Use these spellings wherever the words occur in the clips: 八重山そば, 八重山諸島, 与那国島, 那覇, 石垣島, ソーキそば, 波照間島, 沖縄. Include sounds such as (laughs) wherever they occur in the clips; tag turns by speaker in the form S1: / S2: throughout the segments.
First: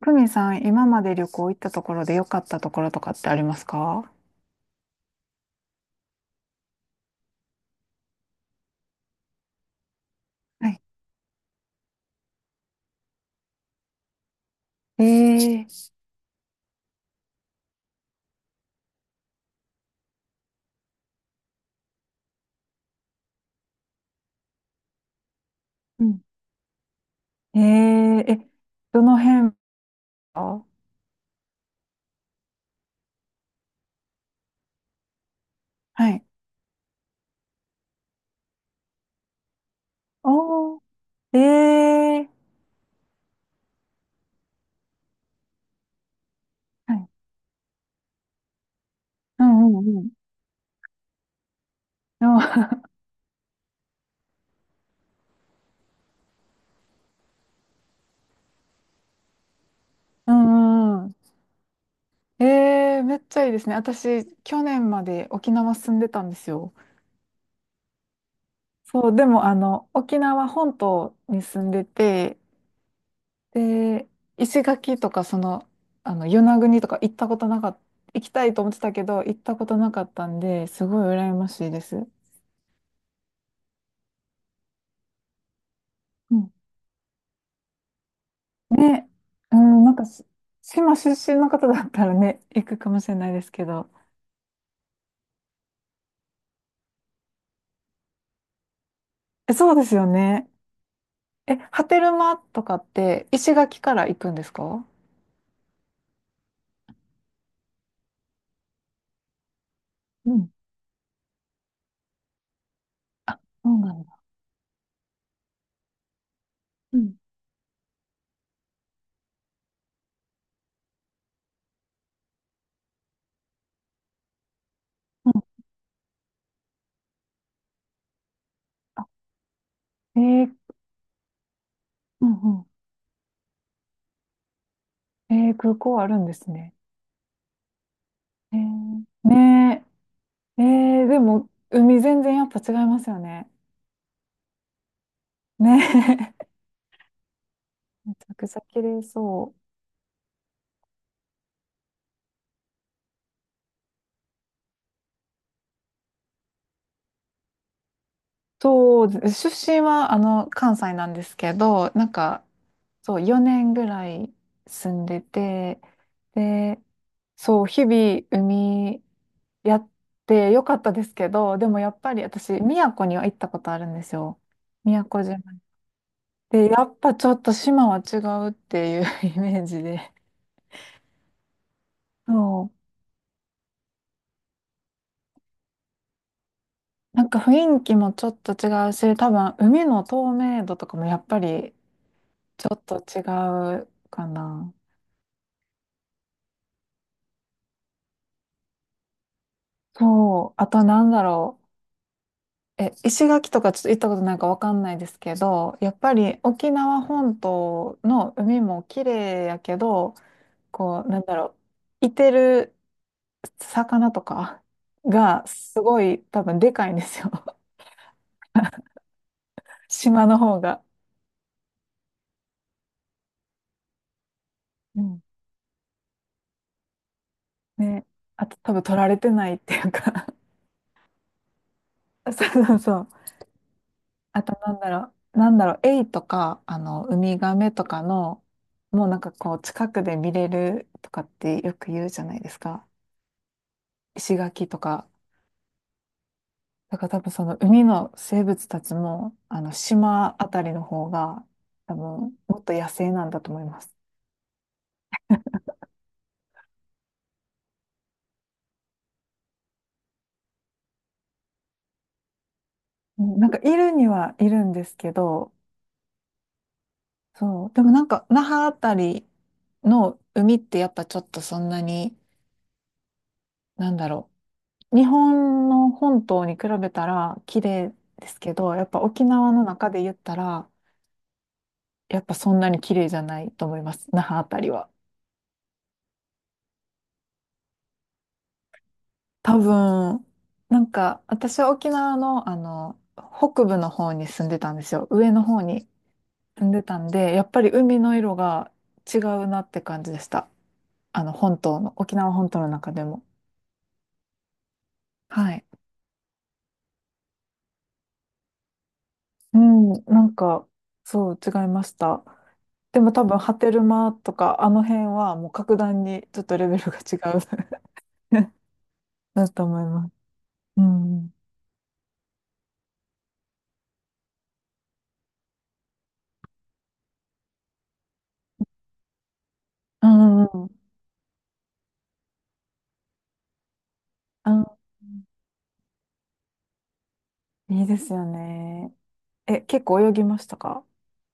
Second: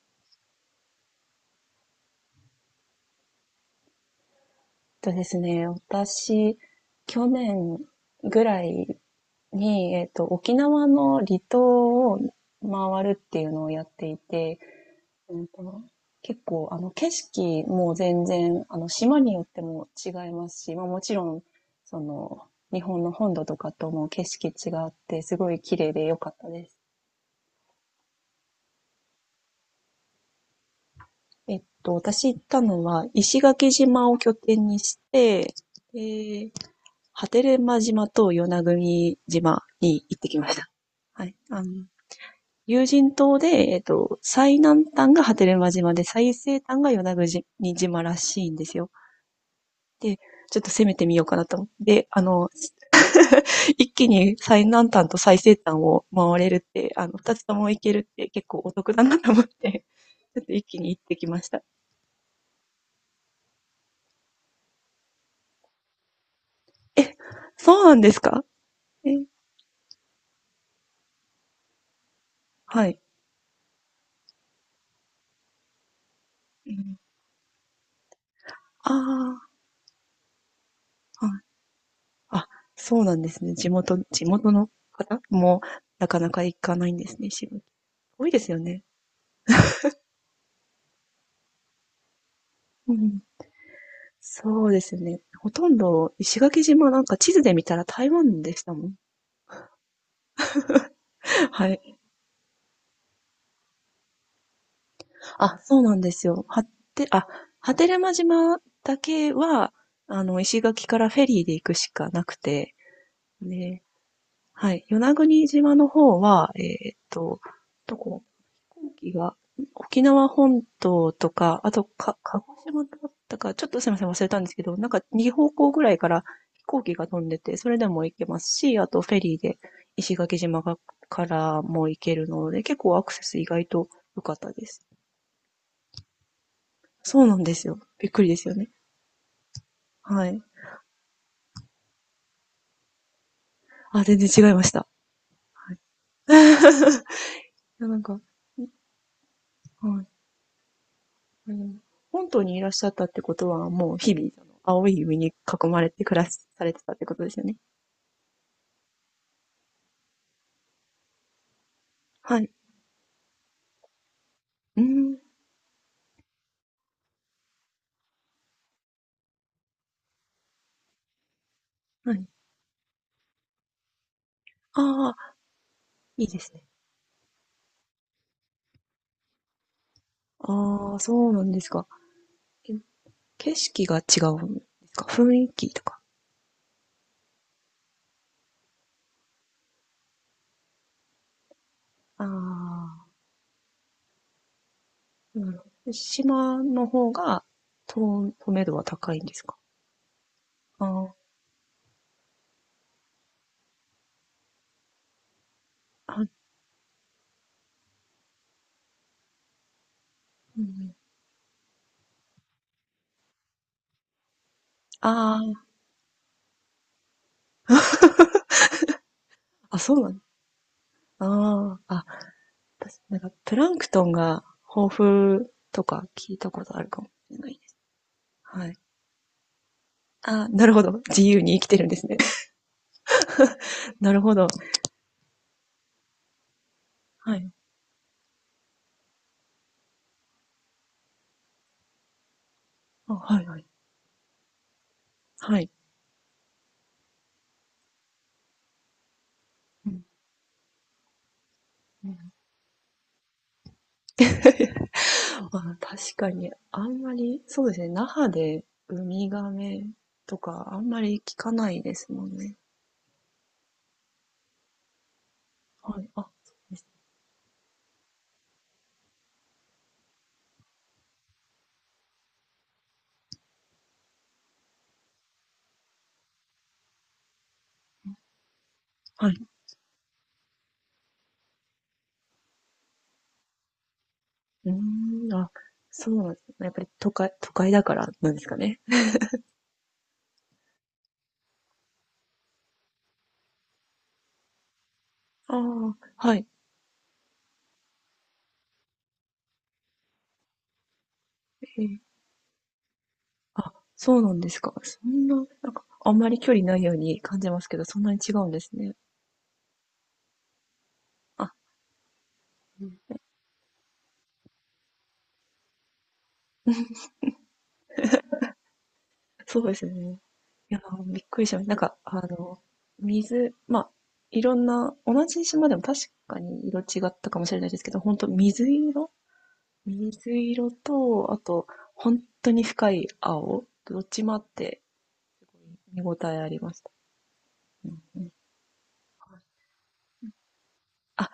S1: 久美さん、今まで旅行行ったところで良かったところとかってありますか？
S2: ですね、私、去年ぐらいに、沖
S1: はい。
S2: 縄の離島を回るっていうのをやっていて、うん
S1: え
S2: と、
S1: え。
S2: 結構、景色も全然、島によっても違いますし、まあもちろん、その、日本の本土とかとも景色違って、すごい綺麗で
S1: う
S2: 良
S1: ん。
S2: かったです。
S1: えええ、どの辺は？
S2: 私行ったのは、石垣島を拠点にして、
S1: はい。
S2: で波照間島と与那国島に行ってきました。
S1: お
S2: はい。
S1: ー、ええ。
S2: 有人島で、最南端が波照間島で、最西端が
S1: は
S2: 与
S1: い。
S2: 那国島らしいんですよ。
S1: うんうんうん。
S2: で、ちょっと攻めてみようかなと思って。で、
S1: うん。
S2: 一気に最南端と最西端を回れるって、二つとも行けるって結構お得だなと思って、
S1: (laughs) う
S2: (laughs) ちょっと一気に行っ
S1: んうん。
S2: てきました。
S1: ええ、めっちゃいいですね。私、去年まで沖縄住んでたんですよ。
S2: え、そうなんですか？
S1: そ
S2: え、
S1: う、でも、あの、沖縄本島に住んでて、
S2: はい。
S1: で、石垣とか、その、あの、与那国とか行ったことなかった、行きたいと思ってた
S2: あ
S1: けど、行ったことなかったんで、すごい
S2: あ、
S1: 羨
S2: はい。
S1: ましいです。
S2: あ、そうなんですね。地元の方もなかな
S1: う
S2: か
S1: ん。
S2: 行かないんですね、石垣。多いですよね。
S1: ね、うん、なんかし、島出身の方だったらね、行くか
S2: う
S1: もしれ
S2: ん。
S1: ないですけど。
S2: そうですよね。ほとんど石垣島なんか地図で見たら台湾でしたもん。
S1: え、そうですよね。
S2: (laughs)
S1: え、
S2: は
S1: 波
S2: い。
S1: 照間とかって、石垣から行くんですか？
S2: あ、そうなんですよ。はて、あ、波照間島だけは、
S1: うん、
S2: 石垣からフェリーで行くしかなくて、
S1: そう
S2: ね。
S1: なんだ。
S2: はい。与那国島の方は、ー
S1: う
S2: っ
S1: ん、
S2: と、どこ飛行機が、沖縄本島とか、あと、鹿児島だったか、ちょっとすみません、忘れたんですけど、なんか
S1: う
S2: 2方
S1: ん。
S2: 向ぐらいから飛行機が飛んでて、それでも行けますし、あと
S1: あ、
S2: フェリーで石
S1: え
S2: 垣
S1: ー。
S2: 島がからも行け
S1: う
S2: る
S1: ん
S2: ので、
S1: う
S2: 結構アクセス意外と良かったです。
S1: ん。えー、空港あるんですね。
S2: そうなんですよ。びっくりですよ
S1: え
S2: ね。
S1: ーね。
S2: はい。
S1: え、えーでも、海全然やっぱ違いますよね。
S2: あ、全然違いました。はい。
S1: ねえ、
S2: やなん
S1: (laughs)
S2: か、
S1: めち
S2: は
S1: ゃくちゃ綺麗そう。
S2: い。うん。本島にいらっしゃったってことは、もう日々、あの青い海に囲まれて暮らしされてたってことですよね。
S1: そう、出身はあの関西なんですけど、なん
S2: は
S1: か
S2: い。
S1: そう4年ぐらい
S2: うー
S1: 住ん
S2: ん。
S1: でて、で、そう日々海やってよかったですけど、でもやっ
S2: は
S1: ぱり
S2: い。
S1: 私宮古には行ったことあるんですよ。宮
S2: ああ、
S1: 古島。
S2: いいですね。
S1: で、やっぱちょっと島は違うっていう (laughs) イメージで。
S2: ああ、そうなんですか。
S1: そ
S2: え、
S1: う。
S2: 景色が違うんですか？雰囲気とか。
S1: なんか雰囲気もちょっと違うし、多分海の透明度とかもやっぱり
S2: あ
S1: ちょっと
S2: あ、
S1: 違うかな。
S2: なるほど。島の方が、透明度は高いんですか？
S1: そう。あとな
S2: あ
S1: んだろう。え、石垣とかちょっと行ったことないかわかんないですけど、やっぱ
S2: あ、あ、うん。
S1: り沖縄本島の海も綺麗やけど、こう、なんだろう。いてる魚とか
S2: ああ、
S1: がすごい多分でかいんですよ。(laughs)
S2: あ、そうなん。
S1: 島の方が。
S2: ああー、あ、私、プランクトンが豊
S1: うん。
S2: 富とか聞いたことあるかもしれないです。
S1: ね。あと多分取られてないっていうか。
S2: あ、なるほど。自由に生きてるんですね。
S1: (laughs) そ
S2: (laughs)
S1: うそうそう。
S2: なるほ
S1: あ
S2: ど。
S1: となんだろう、なんだろう、エイとか、あの、ウ
S2: は
S1: ミ
S2: い。
S1: ガメとかの、もうなんかこう、近くで見れるとかってよく言うじゃないですか。
S2: あ、はいはい。
S1: 石垣とか。
S2: はい。
S1: だから多分その海の生物たちも、あの、
S2: うん
S1: 島あたりの方が、多
S2: うん
S1: 分、もっと野生なんだと思います。
S2: (laughs)。あ、確かに、あんまり、そうですね、那覇でウミガメとか、あんまり聞かないですもんね。
S1: うん。なんか、いるにはいるんですけど、
S2: はい。あ、そうです。
S1: そう。でもなんか、那覇あたりの海ってやっぱちょっとそんなに、なんだろう、日本の本島に比べたら綺麗ですけど、やっぱ沖
S2: はい。
S1: 縄の中で言ったら、やっぱそんなに綺麗じゃないと思います。那覇あた
S2: う
S1: りは。
S2: ーん、あ、そうなんですね。やっぱり都会だからなんですかね。
S1: 多分、なんか私は沖縄のあの、北部の方に住んでたんですよ。上の
S2: あ
S1: 方に
S2: あ、はい。
S1: 住んでたんで、やっぱり海の色が違うなって感じでした。あの、本島
S2: え
S1: の、
S2: え。
S1: 沖縄本島の中でも。
S2: あ、そうなんですか。そんな、
S1: はい。
S2: なんか、あんまり距離ないように感じますけど、そんなに違うんですね。
S1: うん、なんか、そう、違
S2: あ、
S1: いました。
S2: うん、
S1: でも多分、ハテルマとか、あの辺はもう格段にちょっとレベルが違う (laughs) だ
S2: そ
S1: と
S2: うで
S1: 思い
S2: す
S1: ます。
S2: ね。いや
S1: う
S2: ー、びっ
S1: ん。
S2: くりしました。水、まあ、いろんな、同じ島でも確かに色違ったかもしれないですけど、本当
S1: う
S2: 水
S1: んうんう
S2: 色
S1: ん。
S2: と、あと、本当に深い青、どっちもあっ
S1: あ、
S2: て、すごい見応えありました。
S1: いい
S2: う
S1: で
S2: ん
S1: す
S2: う
S1: よ
S2: ん。
S1: ね。え、結構泳ぎましたか？
S2: あ、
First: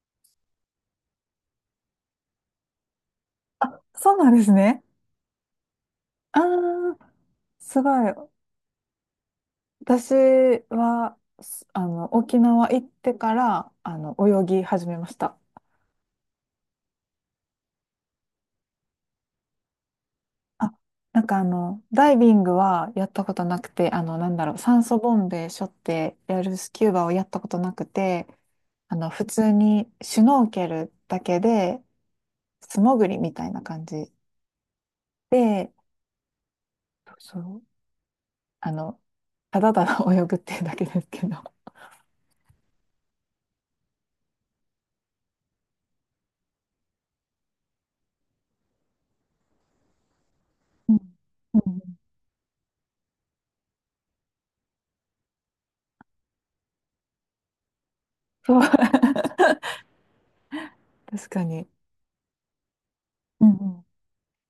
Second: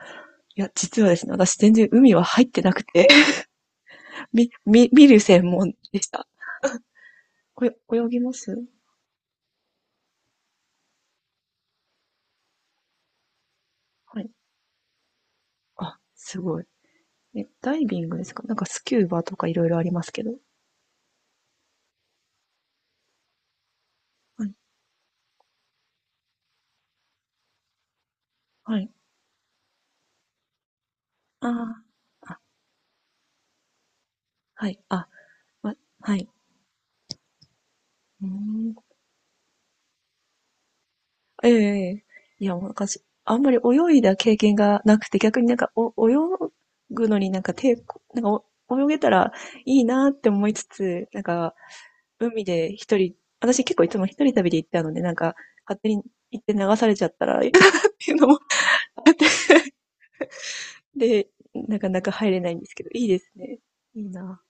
S2: 実はですね、私全然海は入ってなくて、
S1: あ、そうな
S2: (laughs)
S1: んですね。
S2: 見る専門でした。
S1: ああ、すご
S2: 泳
S1: い。
S2: ぎます？
S1: 私は、す、あの、沖縄行ってから、あの、
S2: はい。
S1: 泳ぎ始めました。
S2: あ、すごい。え、ダイビングですか？なんかスキューバとかいろいろありますけど。
S1: あ、なんかあの、ダイビングはやったことなくて、あの、なん
S2: は
S1: だ
S2: い。
S1: ろう、酸素ボンベ背負ってやるスキューバをやったことなくて、
S2: はい。
S1: あの、普通にシュノーケルだけ
S2: あ
S1: で、
S2: あ、あ、
S1: 素潜りみたいな感じ
S2: はい、
S1: で、
S2: わ、はい。
S1: そう、
S2: うー
S1: あ
S2: ん。
S1: の、ただただ泳ぐっていうだけですけど。
S2: ええ、ええ。いや、もうなんかす、あんまり泳いだ経験がなくて、逆になんか、泳ぐのになんか抵抗、泳げたらいいなって思いつ
S1: うん
S2: つ、なんか、
S1: うん。
S2: 海で一人、私結構いつも一人旅で行ったので、なんか、勝手に行って流されちゃったらいいかなっていうのも
S1: そう。
S2: あって、
S1: (laughs)
S2: で、
S1: 確かに。
S2: なかなか入れないんですけど、いいです
S1: うん
S2: ね。
S1: う
S2: いいな。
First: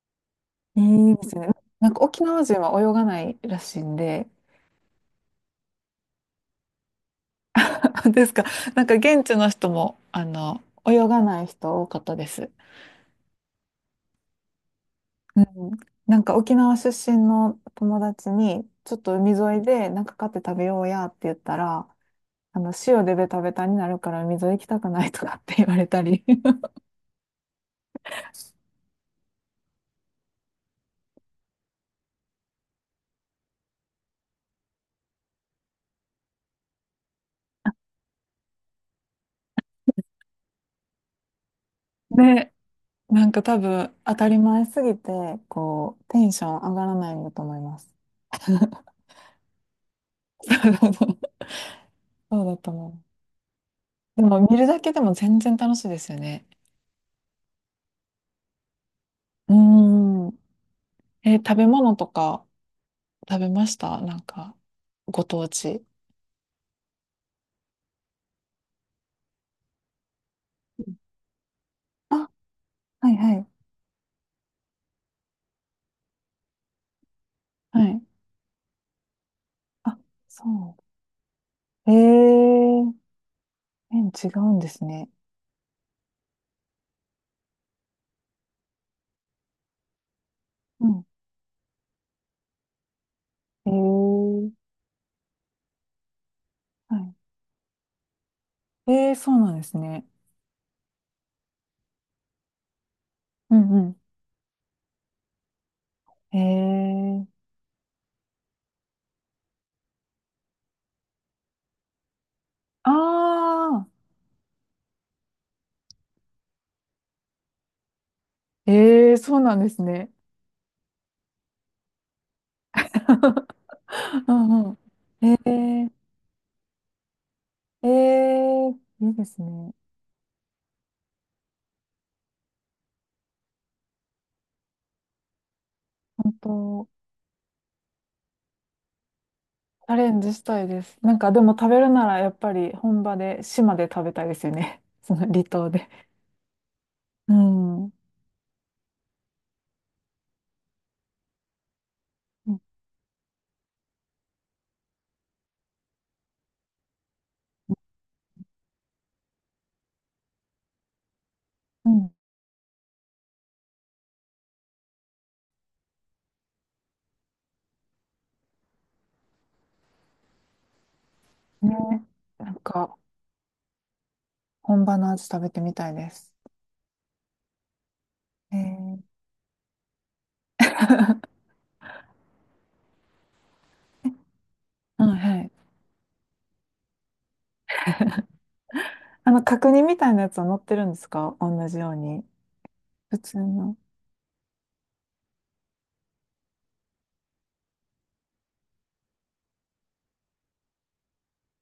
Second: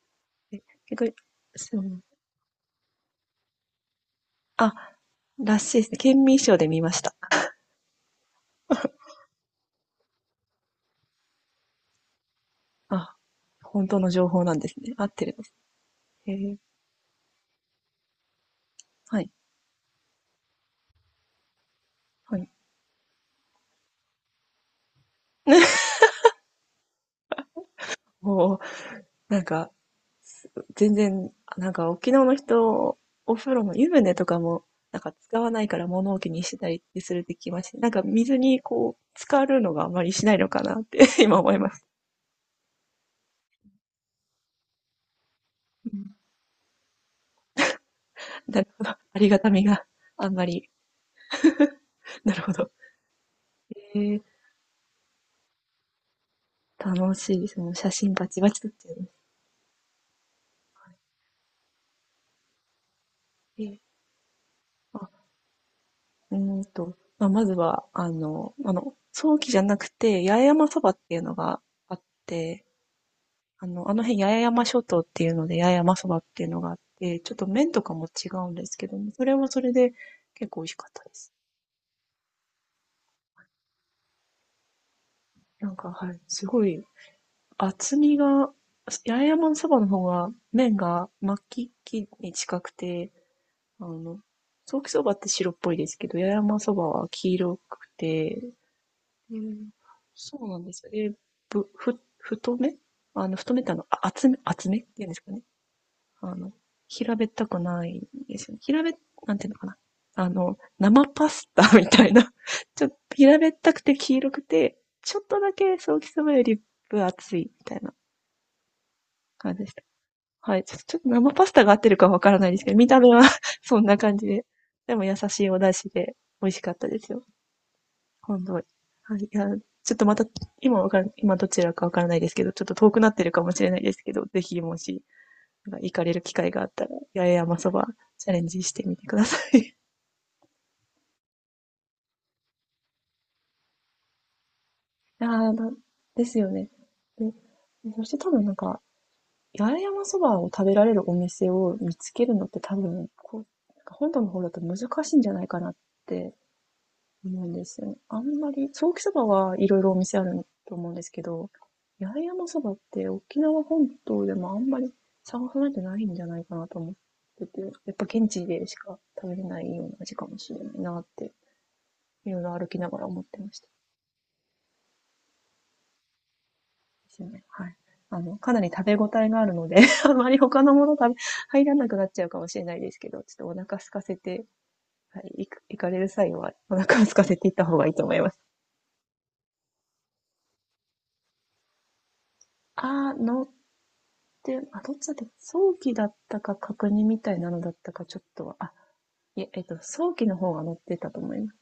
S2: え、結
S1: ん、い
S2: 構、
S1: いですね。
S2: そ
S1: なんか
S2: う、
S1: 沖縄人は泳がないらしいんで、
S2: あ、らしいですね。県民賞で見ました。
S1: (laughs) ですか。なんか現地の人も、あの、泳がない人多かったです。
S2: あ、本当の情報なんですね。合ってるん
S1: う
S2: で
S1: ん。
S2: す。
S1: なん
S2: へ
S1: か沖
S2: え。
S1: 縄出身の友達に、ちょっと
S2: はい。
S1: 海沿いでなんか買って食べようやって言ったら、
S2: はい。
S1: あの、塩でベタベタになるから海沿い行きたくないとかって言わ
S2: (laughs)
S1: れたり。(laughs)
S2: もう、なんか、全然、なんか沖縄の人、お風呂の湯船とかも、なんか使わないから物置にしてたりするって聞きまして、なんか水にこう、浸かるのがあまりしないのかなって (laughs) 今思います。
S1: ね、なんか多分当たり前すぎて、
S2: う
S1: こ
S2: ん。
S1: う、テンション上がらないんだと思います。
S2: なるほど。
S1: (laughs)
S2: ありがたみがあんまり。なる
S1: そう
S2: ほ
S1: だと
S2: ど。
S1: 思う。
S2: へえ、
S1: でも見るだけでも全然楽しいですよね。
S2: 楽しいです。もう写真バチバチ撮っちゃいます。
S1: うーん。えー、食べ物とか食べ
S2: へ
S1: まし
S2: え。
S1: た？なんか、
S2: あ、
S1: ご当地。
S2: まあ、まずは、あの、早期じゃなくて、八重山そばっていうのがあっ
S1: あ、
S2: て、
S1: はいはい。
S2: あの辺八重山諸島っていうので、八重山そばっていうのがあって、ちょっと麺と
S1: は
S2: か
S1: い。
S2: も違うんですけども、それはそれで
S1: あ、
S2: 結構美味し
S1: そ
S2: かったです。
S1: う。えー、麺違うんですね。
S2: なんか、はい、すごい厚みが、八重山そばの方が麺
S1: うん。
S2: が巻きに近くて、
S1: え
S2: あの、
S1: ー、
S2: 早期そばって白っぽいですけど、八重山そば
S1: は
S2: は黄色くて、
S1: い。えー、そ
S2: う
S1: うなんで
S2: ん、
S1: すね。
S2: そうなんですよ。え、太め、あの、太
S1: う
S2: めってあの、
S1: んう
S2: あ厚めって言うんですかね。あ
S1: ん。
S2: の、平
S1: え
S2: べっ
S1: ー、
S2: たくないですよね。平べ、なんていうのかな。あの、生パスタ (laughs) みたいな。(laughs) ちょっと平べったく
S1: あ
S2: て黄色くて、ちょっとだけソーキそばより分厚いみたいな
S1: ー、えー、そう
S2: 感
S1: な
S2: じ
S1: ん
S2: で
S1: で
S2: し
S1: す
S2: た。
S1: ね。
S2: はい。ちょっと生パスタが合ってるかわからないですけど、見た目は (laughs)
S1: (laughs)
S2: そんな感じ
S1: う
S2: で。
S1: んうん。
S2: でも優しいお出汁
S1: え
S2: で美味しかったですよ。
S1: ー、え
S2: 今度、はい。
S1: ー、いいで
S2: い
S1: す
S2: や、
S1: ね。
S2: ちょっとまた、今どちらかわからないですけど、ちょっと遠くなってるかもしれないですけど、ぜひもし、なんか行かれる機
S1: 本
S2: 会があった
S1: 当、
S2: ら、八重山そばチャレンジしてみてください。
S1: チャレンジしたいです。なんかでも食べるならやっぱり本場で、島で食べたいですよね。(laughs) そ
S2: (laughs)
S1: の
S2: あ
S1: 離
S2: あ、
S1: 島
S2: な
S1: で。
S2: ですよね。で、
S1: うん。
S2: そして多分なんか、八重山そばを食べられるお店を見つけるのっ
S1: う
S2: て
S1: ん
S2: 多分、こう、なんか本土の方だと難しいんじゃないかなって。そうなんですよね。あんまり、ソーキそばはいろいろお店あると思うんですけど、
S1: うん。
S2: 八重山そばって沖縄本島でもあんまり探さないとないんじゃないかなと思ってて、やっぱ現地でしか食べれないような味かもしれないなって、
S1: ね、
S2: いろい
S1: なん
S2: ろ歩きな
S1: か
S2: がら思ってました。
S1: 本場の味食べてみたいです。
S2: ですね。はい。あの、か
S1: え
S2: なり食べ
S1: ー、
S2: 応えがあるので (laughs) あまり他のもの食べ、入らなくなっちゃうかもしれないですけど、ちょっとお腹空かせて、
S1: は、
S2: は
S1: は
S2: い、
S1: い。
S2: 行かれる際はお腹を空かせて行った方がいいと思います。
S1: あの角煮みたいなやつは乗ってるんですか？同じように。
S2: あー、
S1: 普通
S2: の、
S1: の。
S2: で、どっちだったか早期だったか確認みたいなのだったかちょっとは、あ、いえ、早期の方が載ってたと思います。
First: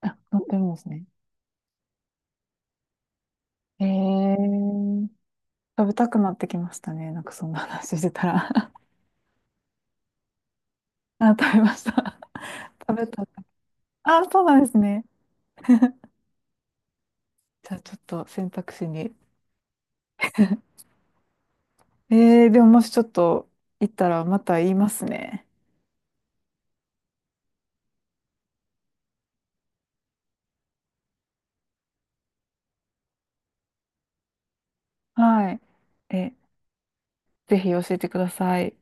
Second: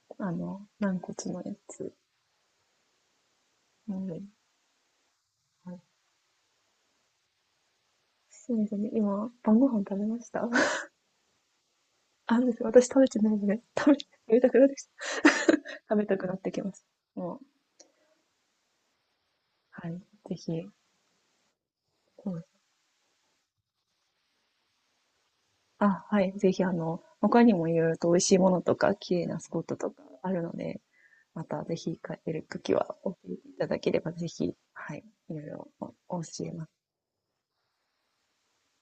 S1: あ、
S2: あ
S1: 乗ってる
S2: の、
S1: んです
S2: 軟
S1: ね。
S2: 骨のやつ。
S1: え
S2: うん。
S1: ー、
S2: はい、
S1: 食べたくなってきましたね。なんかそんな話してた
S2: そうで
S1: ら。
S2: すね。今、晩ご飯食べました。 (laughs)
S1: (laughs) あ、食べました。
S2: あ、です、私
S1: 食
S2: 食べ
S1: べ
S2: て
S1: た。
S2: ないので、食
S1: あ、
S2: べ
S1: そう
S2: た
S1: な
S2: く
S1: ん
S2: なっ
S1: で
S2: て
S1: す
S2: きた。
S1: ね。
S2: (laughs) 食べたくなってきます。もう、
S1: じゃあちょっと選択肢に。
S2: はい。ぜひ、うん。
S1: えー、でももしちょっと行ったらまた言いますね。
S2: あ、はい。ぜひ、他にもいろいろと美味しいものとか、綺麗なスポットとかあるので、またぜひ帰れるときは教えていただければ、ぜひ、はい、いろい
S1: はい。
S2: ろお
S1: え、
S2: 教えます。
S1: ぜひ教えてください。